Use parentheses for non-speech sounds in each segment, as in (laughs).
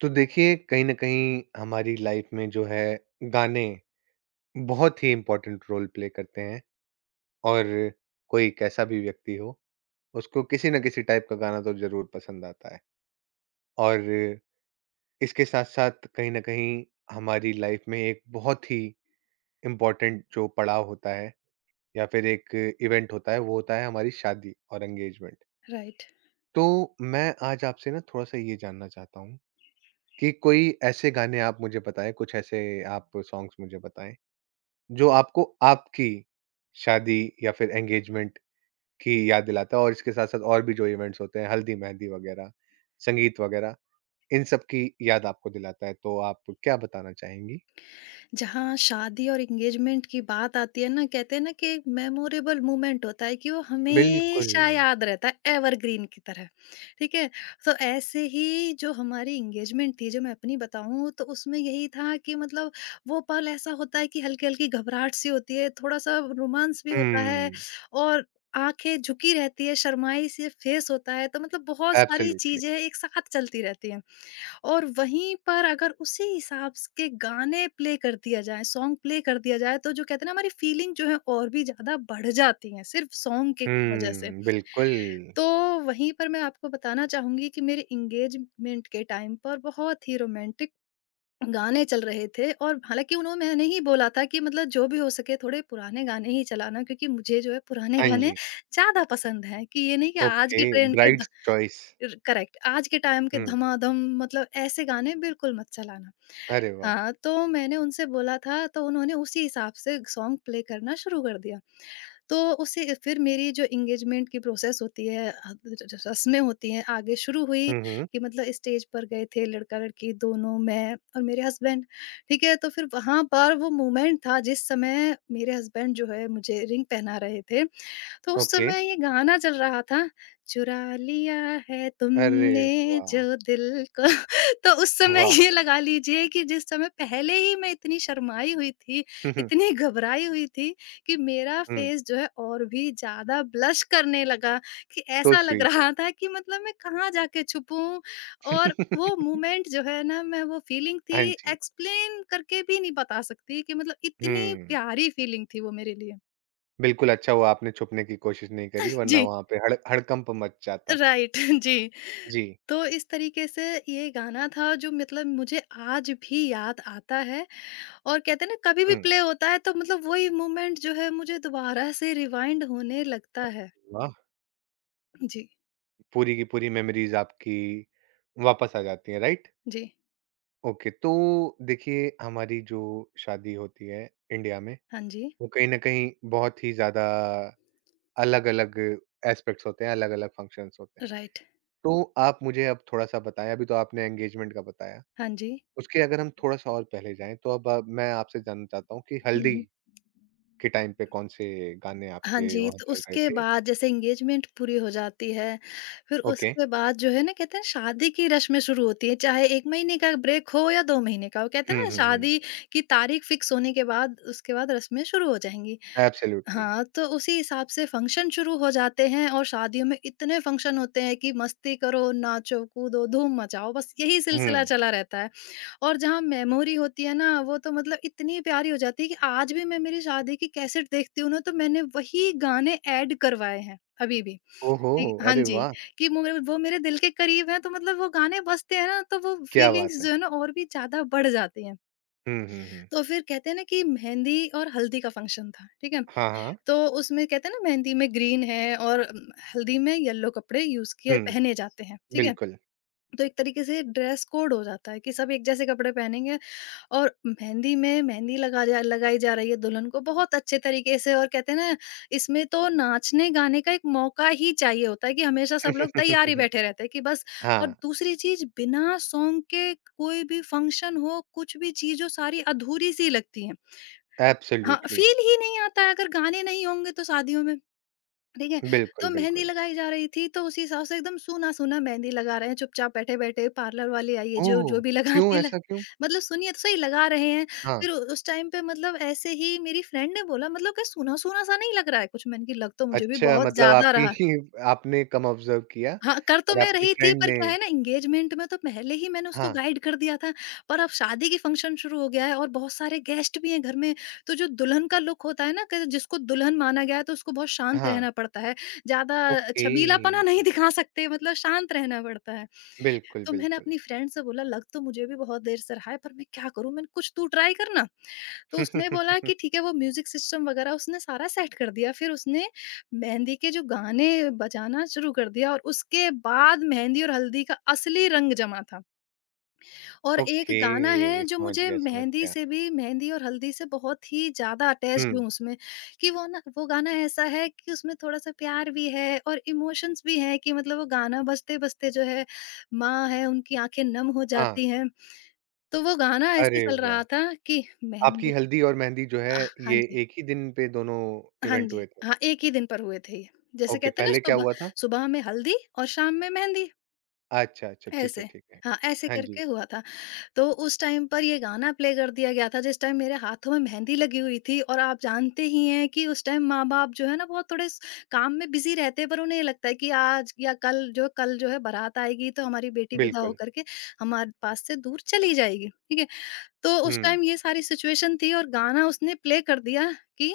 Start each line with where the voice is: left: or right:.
right: तो देखिए कहीं न कहीं हमारी लाइफ में जो है गाने बहुत ही इम्पोर्टेंट रोल प्ले करते हैं। और कोई कैसा भी व्यक्ति हो, उसको किसी न किसी टाइप का गाना तो ज़रूर पसंद आता है। और इसके साथ-साथ कहीं न कहीं हमारी लाइफ में एक बहुत ही इम्पोर्टेंट जो पड़ाव होता है या फिर एक इवेंट होता है वो होता है हमारी शादी और एंगेजमेंट।
left: राइट।
right: तो मैं आज आपसे ना थोड़ा-सा ये जानना चाहता हूँ कि कोई ऐसे गाने आप मुझे बताएँ, कुछ ऐसे आप सॉन्ग्स मुझे बताएँ जो आपको आपकी शादी या फिर एंगेजमेंट की याद दिलाता है और इसके साथ-साथ और भी जो इवेंट्स होते हैं, हल्दी-मेहंदी वगैरह, संगीत वगैरह, इन सब की याद आपको दिलाता है, तो आप क्या बताना चाहेंगी?
left: जहाँ शादी और एंगेजमेंट की बात आती है ना, कहते हैं ना कि एक मेमोरेबल मोमेंट होता है कि वो
right: बिल्कुल।
left: हमेशा याद रहता है, एवरग्रीन की तरह। ठीक है। तो ऐसे ही जो हमारी एंगेजमेंट थी, जो मैं अपनी बताऊं, तो उसमें यही था कि मतलब वो पल ऐसा होता है कि हल्की हल्की घबराहट सी होती है, थोड़ा सा रोमांस भी होता है।
right: हुँ,
left: और आंखें झुकी रहती है, शर्माई से फेस होता है, तो मतलब बहुत सारी
right: एब्सोल्यूटली।
left: चीजें एक साथ चलती रहती हैं। और वहीं पर अगर उसी हिसाब स के गाने प्ले कर दिया जाए, सॉन्ग प्ले कर दिया जाए, तो जो कहते हैं ना हमारी फीलिंग जो है और भी ज़्यादा बढ़ जाती है, सिर्फ़ सॉन्ग के वज़ह से।
right: हुँ, बिल्कुल।
left: तो वहीं पर मैं आपको बताना चाहूँगी कि मेरे एंगेजमेंट के टाइम पर बहुत ही रोमांटिक गाने चल रहे थे। और हालाँकि उन्हों मैंने ही बोला था कि मतलब जो भी हो सके थोड़े पुराने गाने ही चलाना, क्योंकि मुझे जो है पुराने
right: हाँ
left: गाने
right: जी।
left: ज़्यादा पसंद हैं। कि ये नहीं कि आज
right: ओके,
left: के ट्रेंड के द
right: ब्राइड्स चॉइस।
left: र करेक्ट, आज के टाइम के
right: हुँ,
left: धमाधम मतलब ऐसे गाने बिल्कुल मत चलाना।
right: अरे वाह!
left: हाँ, तो मैंने उनसे बोला था, तो उन्होंने उसी हिसाब से सॉन्ग प्ले करना शुरू कर दिया। तो उसी फिर मेरी जो एंगेजमेंट की प्रोसेस होती है अ, र रस्में होती हैं आगे शुरू हुई।
right: हुँ, हुँ,
left: कि मतलब स्टेज पर गए थे लड़का-लड़की दोनों, मैं और मेरे हस्बैंड, ठीक है? तो फिर वहाँ पर वो मोमेंट था जिस समय मेरे हस्बैंड जो है मुझे रिंग पहना रहे थे। तो उस
right: ओके।
left: समय ये गाना चल रहा था, चुरा लिया है
right: अरे
left: तुमने
right: वाह!
left: जो दिल को। (laughs) तो उस समय
right: वाह!
left: ये लगा लीजिए कि जिस समय पहले ही मैं इतनी शर्माई हुई थी,
right: (laughs) हुँ, हुँ,
left: इतनी घबराई हुई थी, कि मेरा
right: हुँ,
left: फ़ेस जो है और भी ज़्यादा ब्लश करने लगा। कि
right: सो
left: ऐसा लग
right: स्वीट।
left: रहा था कि मतलब मैं कहाँ जाके छुपूँ। और वो
right: (laughs)
left: मोमेंट जो है ना, मैं वो फ़ीलिंग
right: हाँ
left: थी
right: जी।
left: एक्सप्लेन करके भी नहीं बता सकती कि मतलब इतनी
right: हुँ।
left: प्यारी फ़ीलिंग थी वो मेरे लिए।
right: बिल्कुल, अच्छा हुआ आपने छुपने की कोशिश नहीं करी वरना
left: जी,
right: वहाँ पे हड़ हड़कंप मच जाता।
left: राइट। (laughs) जी।
right: जी,
left: तो इस तरीके से ये गाना था जो मतलब मुझे आज भी याद आता है। और कहते हैं ना, कभी भी
right: हुँ,
left: प्ले होता है तो मतलब वही मोमेंट जो है मुझे दोबारा से रिवाइंड होने लगता है।
right: वाह!
left: जी,
right: पूरी की पूरी मेमोरीज़ आपकी वापस आ जाती हैं, राइट?
left: जी।
right: ओके, तो देखिए हमारी जो शादी होती है इंडिया में,
left: हाँ जी,
right: वो कहीं न कहीं बहुत ही ज़्यादा अलग-अलग एस्पेक्ट्स होते हैं, अलग-अलग फंक्शंस होते हैं।
left: राइट।
right: तो आप मुझे अब थोड़ा-सा बताएँ, अभी तो आपने एंगेजमेंट का बताया,
left: हाँ जी।
right: उसके अगर हम थोड़ा-सा और पहले जाएँ, तो अब मैं आपसे जानना चाहता हूँ कि
left: हुँ,
right: हल्दी
left: हुँ।
right: के टाइम पे कौन से गाने
left: हाँ
right: आपके
left: जी,
right: वहाँ
left: तो
right: चल रहे
left: उसके
right: थे?
left: बाद जैसे एंगेजमेंट पूरी हो जाती है, फिर
right: ओके।
left: उसके बाद जो है ना कहते हैं शादी की रस्में शुरू होती हैं, चाहे 1 महीने का ब्रेक हो या 2 महीने का हो। कहते
right: हुँ,
left: हैं ना
right: हुँ, हुँ।
left: शादी की तारीख फिक्स होने के बाद, उसके बाद रस्में शुरू हो जाएँगी।
right: एब्सोल्युटली।
left: हाँ, तो उसी हिसाब से फंक्शन शुरू हो जाते हैं और शादियों में इतने फंक्शन होते हैं कि मस्ती करो, नाचो, कूदो, धूम मचाओ, बस यही
right: हुँ।
left: सिलसिला चला रहता है। और जहाँ मेमोरी होती है ना, वो तो मतलब इतनी प्यारी हो जाती है कि आज भी मैं मेरी शादी की कैसेट देखती हूँ ना, तो मैंने वही गाने ऐड करवाए हैं, अभी भी।
right: ओहो!
left: ठीक हाँ
right: अरे
left: जी,
right: वाह!
left: कि मो वो मेरे दिल के करीब हैं, तो मतलब वो गाने बजते हैं ना, तो वो
right: क्या बात
left: फीलिंग्स
right: है।
left: जो है ना और भी ज़्यादा बढ़ जाती हैं।
right: हुँ, हुँ, हुँ।
left: तो फिर कहते हैं ना कि मेहंदी और हल्दी का फंक्शन था, ठीक है?
right: हाँ, हाँ।
left: तो उसमें कहते हैं ना मेहंदी में ग्रीन है और हल्दी में येलो कपड़े यूज किए
right: हुँ,
left: पहने जाते हैं, ठीक है।
right: बिल्कुल।
left: तो एक तरीके से ड्रेस कोड हो जाता है कि सब एक जैसे कपड़े पहनेंगे। और मेहंदी में मेहंदी लगाई जा रही है दुल्हन को बहुत अच्छे तरीके से। और कहते हैं ना, इसमें तो नाचने गाने का एक मौका ही चाहिए होता है, कि हमेशा सब लोग तैयार ही
right: (laughs)
left: बैठे रहते हैं कि बस। और
right: हाँ,
left: दूसरी चीज, बिना सॉन्ग के कोई भी फंक्शन हो कुछ भी चीज हो, सारी अधूरी सी लगती है। हाँ,
right: एब्सोल्युटली।
left: फील ही नहीं आता है अगर गाने नहीं होंगे तो शादियों में, ठीक है। तो
right: बिल्कुल,
left: मेहंदी
right: बिल्कुल।
left: लगाई जा रही थी, तो उसी हिसाब से एकदम सूना-सूना मेहंदी लगा रहे हैं, चुपचाप बैठे-बैठे, पार्लर वाली आई है जो,
right: ओह!
left: जो भी
right: क्यों
left: लगाती है ल,
right: ऐसा क्यों?
left: मतलब सुनिए तो सही लगा रहे हैं।
right: हाँ।
left: फिर उस टाइम पे मतलब ऐसे ही मेरी फ्रेंड ने बोला, मतलब क्या सूना-सूना सा नहीं लग रहा है कुछ? मैंने कहा लग तो मुझे भी
right: अच्छा
left: बहुत
right: मतलब
left: ज़्यादा
right: आपकी
left: रहा।
right: (laughs) आपने कम ऑब्ज़र्व किया
left: हाँ, कर तो
right: और
left: मैं
right: आपकी
left: रही थी
right: फ्रेंड
left: पर
right: ने।
left: क्या है ना, एंगेजमेंट में तो पहले ही मैंने उसको
right: हाँ,
left: गाइड कर दिया था। पर अब शादी की फंक्शन शुरू हो गया है और बहुत सारे गेस्ट भी हैं घर में, तो जो दुल्हन का लुक होता है ना कि जिसको दुल्हन माना गया है, तो उसको बहुत शांत
right: हाँ।
left: रहना पड़ता है, ज़्यादा
right: ओके।
left: छबीलापना नहीं दिखा सकते, मतलब शांत रहना पड़ता है।
right: बिल्कुल,
left: तो मैंने
right: बिल्कुल।
left: अपनी फ्रेंड से बोला, लग तो मुझे भी बहुत देर से रहा है, पर मैं क्या करूँ, मैंने कुछ तू ट्राई करना। तो उसने बोला कि
right: (laughs)
left: ठीक है, वो म्यूजिक सिस्टम वगैरह उसने सारा सेट कर दिया। फिर उसने मेहंदी के जो गाने बजाना शुरू कर दिया, और उसके बाद मेहंदी और हल्दी का असली रंग जमा था। और एक गाना है
right: ओके,
left: जो
right: समझ
left: मुझे
right: गया, समझ
left: मेहंदी
right: गया।
left: से भी, मेहंदी और हल्दी से बहुत ही ज़्यादा
right: हुँ,
left: अटैच्ड हूँ उसमें। कि वो ना वो गाना ऐसा है कि उसमें थोड़ा-सा प्यार भी है और इमोशंस भी हैं कि मतलब वो गाना बजते-बजते जो है, माँ है उनकी आँखें नम हो
right: हाँ।
left: जाती हैं। तो वो गाना ऐसे
right: अरे
left: चल
right: वाह!
left: रहा था कि मेहंदी
right: आपकी हल्दी और मेहंदी जो
left: अ,
right: है,
left: हाँ
right: ये
left: जी,
right: एक ही दिन पे दोनों
left: हाँ
right: इवेंट
left: जी।
right: हुए थे?
left: हाँ, एक ही दिन पर हुए थे ये। जैसे
right: ओके,
left: कहते हैं ना
right: पहले क्या
left: सुबह,
right: हुआ था?
left: सुबह में हल्दी और शाम में मेहंदी,
right: अच्छा, अच्छा, ठीक है,
left: ऐसे।
right: ठीक है।
left: हाँ, ऐसे
right: हाँ जी,
left: करके हुआ था। तो उस टाइम पर ये गाना प्ले कर दिया गया था जिस टाइम मेरे हाथों में मेहंदी लगी हुई थी। और आप जानते ही हैं कि उस टाइम माँ-बाप जो है ना बहुत थोड़े स काम में बिज़ी रहते हैं, पर उन्हें ये लगता है कि आज या कल जो है बारात आएगी, तो हमारी बेटी विदा
right: बिल्कुल।
left: होकर के हमारे पास से दूर चली जाएगी, ठीक है? तो उस
right: हुँ।
left: टाइम ये सारी सिचुएशन थी और गाना उसने प्ले कर दिया कि,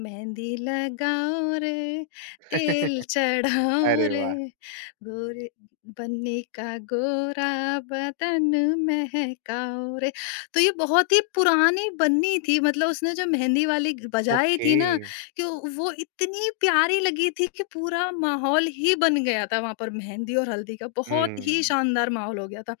left: मेहंदी लगाओ रे, तेल
right: (laughs)
left: चढ़ाओ
right: अरे
left: रे,
right: वाह!
left: गोरे बन्नी का गोरा बदन महकाओ रे। तो ये बहुत ही पुरानी बन्नी थी, मतलब उसने जो मेहंदी वाली बजाई
right: ओके।
left: थी ना, कि वो इतनी प्यारी लगी थी कि पूरा माहौल ही बन गया था। वहां पर मेहंदी और हल्दी का बहुत ही
right: हुँ।
left: शानदार माहौल हो गया था।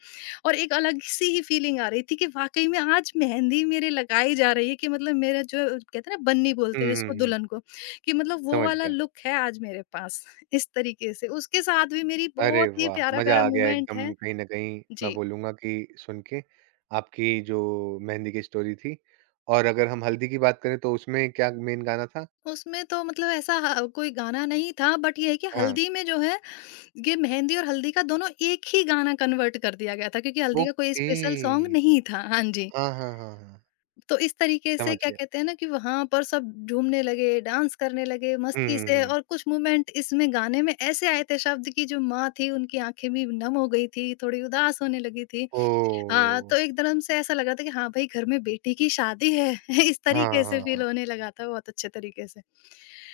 left: और एक अलग-सी ही फीलिंग आ रही थी कि वाक़ई में आज मेहंदी मेरे लगाई जा रही है, कि मतलब मेरा, जो कहते हैं ना बन्नी बोलते हैं
right: हुँ, हुँ,
left: जिसको,
right: हुँ,
left: दुल्हन को, कि मतलब वो
right: समझ
left: वाला
right: गया।
left: लुक है आज मेरे पास, (laughs) इस तरीके से। उसके साथ भी मेरी
right: अरे
left: बहुत ही
right: वाह! मज़ा
left: प्यारा-प्यारा
right: आ गया
left: मोमेंट
right: एकदम
left: है।
right: कहीं न कहीं मैं
left: जी।
right: बोलूँगा कि सुन के, आपकी जो मेहंदी की स्टोरी थी और अगर हम हल्दी की बात करें तो उसमें क्या मेन गाना था?
left: उसमें तो मतलब ऐसा ह कोई गाना नहीं था, बट ये है कि
right: हाँ,
left: हल्दी में जो है, ये मेहंदी और हल्दी का दोनों एक ही गाना कन्वर्ट कर दिया गया था, क्योंकि हल्दी का कोई
right: ओके।
left: स्पेशल सॉन्ग नहीं था। हाँ जी।
right: हाँ, हाँ, हाँ, हाँ,
left: तो इस तरीके से
right: समझ
left: क्या
right: गया।
left: कहते हैं ना कि वहाँ पर सब झूमने लगे, डांस करने लगे
right: हुँ,
left: मस्ती
right: हुँ,
left: से।
right: हुँ।
left: और कुछ मोमेंट इसमें, गाने में ऐसे आए थे शब्द, कि जो माँ थी उनकी आँखें भी नम हो गई थी, थोड़ी उदास होने लगी थी। हाँ,
right: ओह!
left: तो एकदम से ऐसा लगा था कि हाँ भाई घर में बेटी की शादी है, (laughs) इस
right: हाँ,
left: तरीके
right: हाँ,
left: से
right: हाँ।
left: फ़ील होने लगा था बहुत अच्छे तरीके से।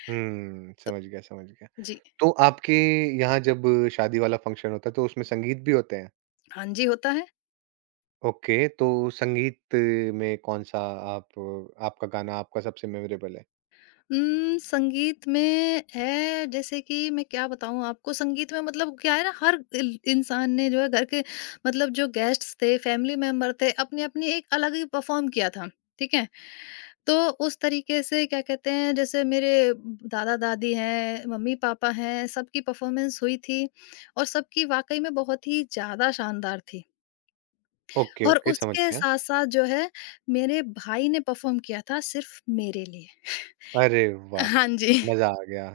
right: हुँ,
left: तो
right: समझ गया, समझ गया।
left: जी।
right: तो आपके यहाँ जब शादी वाला फंक्शन होता है तो उसमें संगीत भी होते हैं?
left: हाँ जी, होता है।
right: ओके, तो संगीत में कौन-सा आप आपका गाना आपका सबसे मेमोरेबल है?
left: संगीत में है, जैसे कि मैं क्या बताऊँ आपको, संगीत में मतलब क्या है ना, हर इल इंसान ने जो है घर के, मतलब जो गेस्ट्स थे, फैमिली मेंबर थे, अपनी-अपनी एक अलग ही परफ़ॉर्म किया था, ठीक है? तो उस तरीके से क्या कहते हैं जैसे मेरे दादा-दादी हैं, मम्मी-पापा हैं, सबकी परफ़ॉर्मेंस हुई थी और सबकी वाक़ई में बहुत ही ज़्यादा शानदार थी।
right: ओके,
left: और
right: ओके, समझ
left: उसके
right: गया।
left: साथ-साथ जो है मेरे भाई ने परफ़ॉर्म किया था सिर्फ़ मेरे लिए।
right: अरे वाह!
left: हाँ जी।
right: मज़ा आ गया।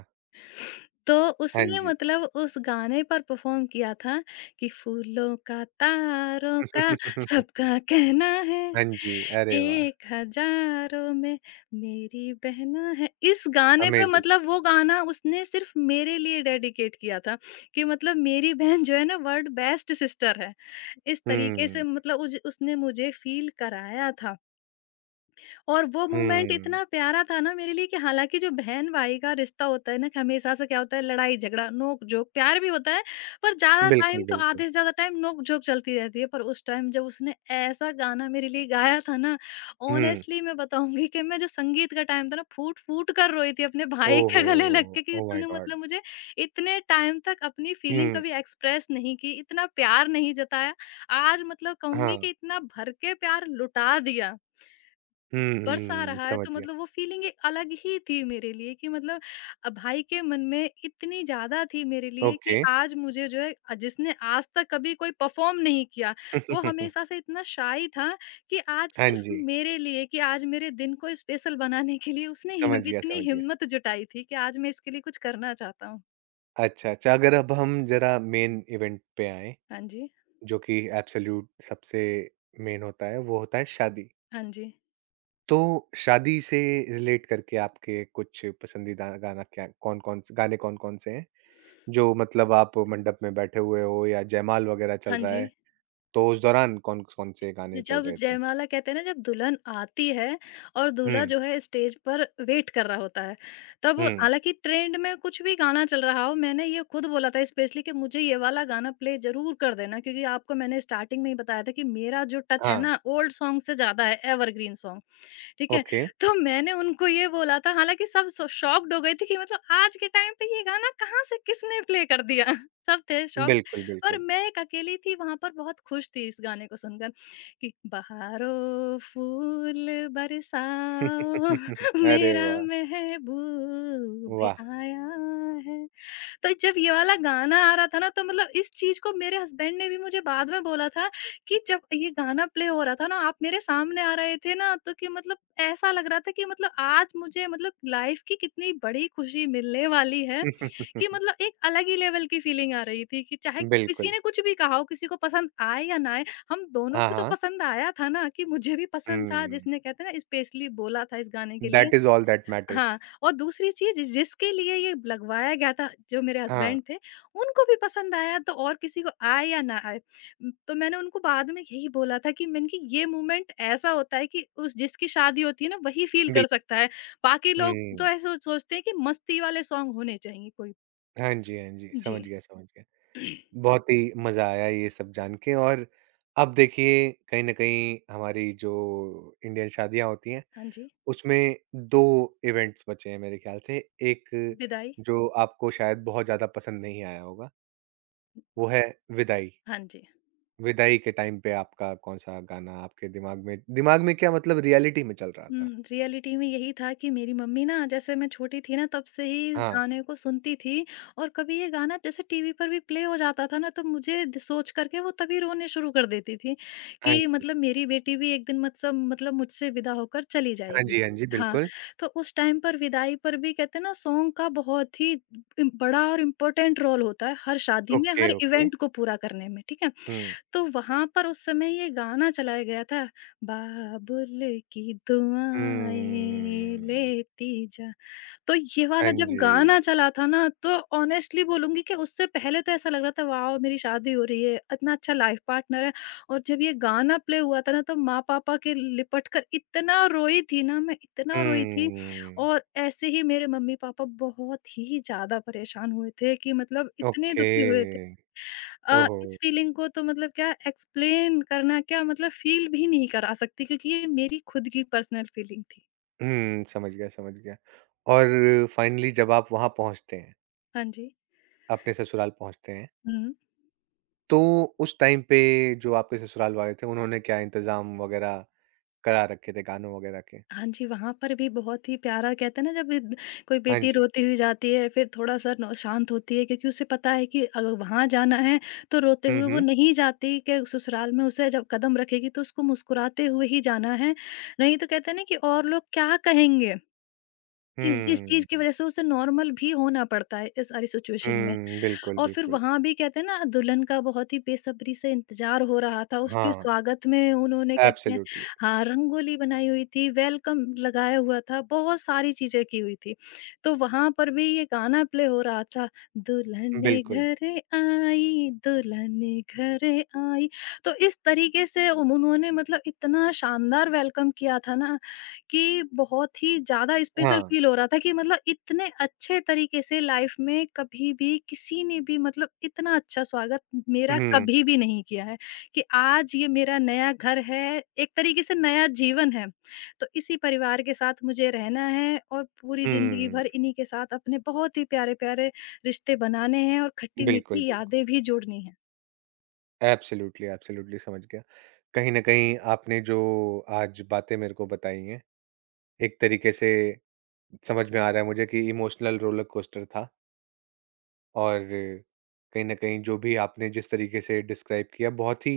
left: तो
right: हाँ
left: उसने
right: जी।
left: मतलब उस गाने पर परफ़ॉर्म किया था कि फूलों का तारों का
right: (laughs)
left: सबका कहना है,
right: हाँ जी, अरे वाह!
left: 1 हज़ारों में मेरी बहना है। इस गाने पे
right: अमेज़िंग।
left: मतलब वो गाना उसने सिर्फ़ मेरे लिए डेडिकेट किया था कि मतलब मेरी बहन जो है ना वर्ल्ड बेस्ट सिस्टर है। इस तरीके
right: हुँ,
left: से मतलब उज उसने मुझे फ़ील कराया था। और वो मोमेंट
right: हुँ।
left: इतना प्यारा था ना मेरे लिए कि हालाँकि जो बहन-भाई का रिश्ता होता है ना कि हमेशा से क्या होता है लड़ाई-झगड़ा, नोक-झोंक, प्यार भी होता है, पर ज़्यादा
right: बिल्कुल,
left: टाइम तो आधे
right: बिल्कुल।
left: से ज़्यादा टाइम नोक-झोंक चलती रहती है। पर उस टाइम जब उसने ऐसा गाना मेरे लिए गाया था ना,
right: हुँ।
left: ऑनेस्टली मैं बताऊँगी कि मैं जो संगीत का टाइम था ना फूट-फूट कर रोई थी अपने भाई
right: ओह हो!
left: के गले लग के कि
right: ओह माय
left: तूने
right: गॉड!
left: मतलब मुझे इतने टाइम तक अपनी फीलिंग
right: हुँ,
left: कभी एक्सप्रेस नहीं की, इतना प्यार नहीं जताया। आज मतलब कहूँगी
right: हाँ।
left: कि इतना भर के प्यार लुटा दिया।
right: हुँ,
left: बरसा
right: हुँ,
left: रहा है
right: समझ
left: तो
right: गया।
left: मतलब वो फीलिंग एक अलग ही थी मेरे लिए कि मतलब भाई के मन में इतनी ज़्यादा थी मेरे लिए कि
right: ओके।
left: आज मुझे जो है जिसने आज तक कभी कोई परफॉर्म नहीं किया, वो हमेशा
right: (laughs)
left: से इतना शाय था कि आज
right: हाँ
left: सिर्फ़
right: जी,
left: मेरे लिए कि आज मेरे दिन को स्पेशल बनाने के लिए उसने
right: समझ
left: हिम
right: गया,
left: इतनी
right: समझ गया।
left: हिम्मत जुटाई थी कि आज मैं इसके लिए कुछ करना चाहता हूँ।
right: अच्छा, अच्छा अगर अब हम ज़रा मेन इवेंट पे आएँ,
left: हाँ जी,
right: जो कि एब्सोल्यूट सबसे मेन होता है, वो होता है शादी।
left: हाँ जी,
right: तो शादी से रिलेट करके आपके कुछ पसंदीदा गाना क्या कौन-कौन से गाने कौन-कौन से हैं? जो मतलब आप मंडप में बैठे हुए हो या जयमाल वगैरह चल
left: हाँ
right: रहा
left: जी।
right: है, तो उस दौरान कौन-कौन से
left: तो
right: गाने चल
left: जब
right: रहे थे?
left: जयमाला कहते हैं ना जब दुल्हन आती है और दूल्हा
right: हुँ,
left: जो है स्टेज पर वेट कर रहा होता है, तब
right: हुँ।
left: हालांकि ट्रेंड में कुछ भी गाना चल रहा हो, मैंने ये खुद बोला था स्पेशली कि मुझे ये वाला गाना प्ले जरूर कर देना, क्योंकि आपको मैंने स्टार्टिंग में ही बताया था कि मेरा जो टच है
right: हाँ,
left: ना ओल्ड सॉन्ग से ज्यादा है एवरग्रीन सॉन्ग। ठीक है?
right: ओके।
left: तो मैंने उनको ये बोला था, हालाँकि सब स शॉक्ड हो गए थे कि मतलब आज के टाइम पे ये गाना कहाँ से किसने प्ले कर दिया? (laughs) सब थे शॉक्ड।
right: बिल्कुल,
left: और
right: बिल्कुल।
left: मैं एक अकेली थी वहाँ पर, बहुत खुश थी इस गाने को सुनकर कि बहारो फूल बरसाओ
right: (laughs)
left: (laughs)
right: अरे
left: मेरा
right: वाह!
left: महबूब
right: वाह!
left: आया है। तो जब ये वाला गाना आ रहा था ना, तो मतलब इस चीज़ को मेरे हस्बैंड ने भी मुझे बाद में बोला था कि जब ये गाना प्ले हो रहा था ना आप मेरे सामने आ रहे थे ना, तो कि मतलब ऐसा लग रहा था कि मतलब आज मुझे मतलब लाइफ की कितनी बड़ी खुशी मिलने वाली है, कि
right: (laughs)
left: मतलब एक अलग ही लेवल की फीलिंग आ रही थी कि चाहे किसी
right: बिल्कुल।
left: ने कुछ भी कहा हो, किसी को पसंद आए या ना आए, हम दोनों
right: हाँ,
left: को तो
right: हाँ।
left: पसंद आया था ना, कि मुझे भी पसंद था
right: हुँ,
left: जिसने कहते हैं ना स्पेशली बोला था इस गाने के लिए।
right: That is all that matters.
left: हाँ, और दूसरी चीज़ जिसके लिए ये लगवाया गया था, जो मेरे
right: हाँ,
left: हस्बैंड थे, उनको भी पसंद आया, तो और किसी को आए या ना आए। तो मैंने उनको बाद में यही बोला था कि मैंने कि ये मोमेंट ऐसा होता है कि उस जिसकी शादी होती है ना, वही फील कर
right: बिल्कुल।
left: सकता है। बाकी लोग तो
right: हुँ।
left: ऐसे सोचते हैं कि मस्ती वाले सॉन्ग होने चाहिए कोई।
right: हाँ जी, हाँ जी।
left: जी।
right: समझ गया, समझ गया।
left: (clears throat)
right: बहुत ही मज़ा आया ये सब जान के और अब देखिए कहीं न कहीं हमारी जो इंडियन शादियाँ होती हैं,
left: हाँ जी,
right: उसमें 2 इवेंट्स बचे हैं मेरे ख्याल से। एक
left: विदाई।
right: जो आपको शायद बहुत ज़्यादा पसंद नहीं आया होगा, वो है विदाई।
left: हाँ जी।
right: विदाई के टाइम पे आपका कौन-सा गाना आपके दिमाग में क्या मतलब रियलिटी में चल रहा था?
left: हुँ, रियलिटी में यही था कि मेरी मम्मी ना जैसे मैं छोटी थी ना तब से ही इस
right: हाँ।
left: गाने को सुनती थी। और कभी ये गाना जैसे टीवी पर भी प्ले हो जाता था ना, तो मुझे द सोच करके वो तभी रोने शुरू कर देती थी
right: हाँ
left: कि
right: जी।
left: मतलब मेरी बेटी भी एक दिन मतलब मुझसे विदा होकर चली
right: हाँ
left: जाएगी।
right: जी, हाँ जी,
left: हाँ,
right: बिल्कुल।
left: तो उस टाइम पर विदाई पर भी कहते हैं ना सॉन्ग का बहुत ही इम बड़ा और इम्पोर्टेंट रोल होता है हर शादी में,
right: ओके,
left: हर
right: ओके।
left: इवेंट को पूरा करने में। ठीक है?
right: हुँ।
left: तो वहाँ पर उस समय ये गाना चलाया गया था, बाबुल की दुआएँ
right: हम्म।
left: लेती जा। तो ये
right: हाँ
left: वाला जब
right: जी।
left: गाना चला था ना, तो ऑनेस्टली बोलूँगी कि उससे पहले तो ऐसा लग रहा था वॉव! मेरी शादी हो रही है, इतना अच्छा लाइफ़ पार्टनर है। और जब ये गाना प्ले हुआ था ना, तो माँ-पापा के लिपट कर इतना रोई थी ना मैं, इतना रोई थी।
right: हम्म।
left: और ऐसे ही मेरे मम्मी-पापा बहुत ही ज़्यादा परेशान हुए थे कि मतलब इतने
right: ओके।
left: दुखी हुए थे।
right: ओहो!
left: इस फीलिंग को तो मतलब क्या एक्सप्लेन करना, क्या मतलब फ़ील भी नहीं करा सकती क्योंकि ये मेरी खुद की पर्सनल फीलिंग थी।
right: हुँ, समझ गया, समझ गया। और फाइनली जब आप वहाँ पहुँचते हैं,
left: हाँ जी।
right: अपने ससुराल पहुँचते हैं,
left: हुँ।
right: तो उस टाइम पे जो आपके ससुराल वाले थे, उन्होंने क्या इंतज़ाम वग़ैरह करा रखे थे गानों वग़ैरह के?
left: हाँ जी, वहाँ पर भी बहुत ही प्यारा कहते हैं ना, जब द कोई
right: हाँ
left: बेटी
right: जी।
left: रोती हुई जाती है फिर थोड़ा-सा नौ शांत होती है, क्योंकि उसे पता है कि अगर वहाँ जाना है, तो रोते
right: हुँ,
left: हुए वो
right: हुँ।
left: नहीं जाती, कि ससुराल में उसे जब कदम रखेगी तो उसको मुस्कुराते हुए ही जाना है। नहीं तो कहते हैं ना कि और लोग क्या कहेंगे? इस चीज़ की
right: हुँ।
left: वज़ह से उसे नॉर्मल भी होना पड़ता है इस सारी सिचुएशन में।
right: हुँ, बिल्कुल,
left: और फिर
right: बिल्कुल।
left: वहाँ भी कहते हैं ना दुल्हन का बहुत ही बेसब्री से इंतजार हो रहा था, उसके
right: हाँ,
left: स्वागत में उन्होंने कहते हैं
right: एब्सोल्युटली।
left: हाँ, रंगोली बनाई हुई थी, वेलकम लगाया हुआ था, बहुत सारी चीज़ें की हुई थी। तो वहाँ पर भी ये गाना प्ले हो रहा था, दुल्हन
right: बिल्कुल।
left: घर आई, दुल्हन घर आई। तो इस तरीके से उन्होंने मतलब इतना शानदार वेलकम किया था ना कि बहुत ही ज़्यादा स्पेशल
right: हाँ।
left: फ़ील हो रहा था कि मतलब इतने अच्छे तरीके से लाइफ़ में कभी भी किसी ने भी मतलब इतना अच्छा स्वागत मेरा
right: हुँ।
left: कभी भी नहीं किया है, कि आज ये मेरा नया घर है, एक तरीके से नया जीवन है। तो इसी परिवार के साथ मुझे रहना है और पूरी ज़िंदगी
right: हुँ।
left: भर इन्हीं के साथ अपने बहुत ही प्यारे-प्यारे रिश्ते बनाने हैं और
right: बिल्कुल,
left: खट्टी-मीठी
right: बिल्कुल।
left: यादें भी जोड़नी हैं।
right: एब्सोल्युटली, एब्सोल्युटली समझ गया। कहीं न कहीं आपने जो आज बातें मेरे को बताई हैं, एक तरीके से समझ में आ रहा है मुझे कि इमोशनल रोलर कोस्टर था और कहीं न कहीं जो भी आपने जिस तरीके से डिस्क्राइब किया, बहुत ही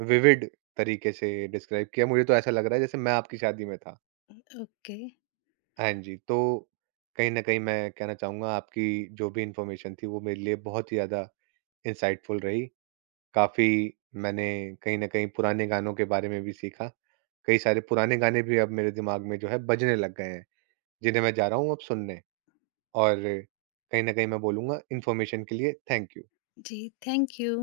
right: विविड तरीके से डिस्क्राइब किया। मुझे तो ऐसा लग रहा है जैसे मैं आपकी शादी में था।
left: ओके।
right: हाँ जी, तो कहीं न कहीं मैं कहना चाहूँगा आपकी जो भी इन्फॉर्मेशन थी वो मेरे लिए बहुत ही ज़्यादा इनसाइटफुल रही। काफ़ी मैंने कहीं न कहीं पुराने गानों के बारे में भी सीखा। कई सारे पुराने गाने भी अब मेरे दिमाग में जो है बजने लग गए हैं, जिन्हें मैं जा रहा हूँ अब सुनने और कहीं न कहीं मैं बोलूँगा इन्फॉर्मेशन के लिए थैंक यू।
left: जी, थैंक यू।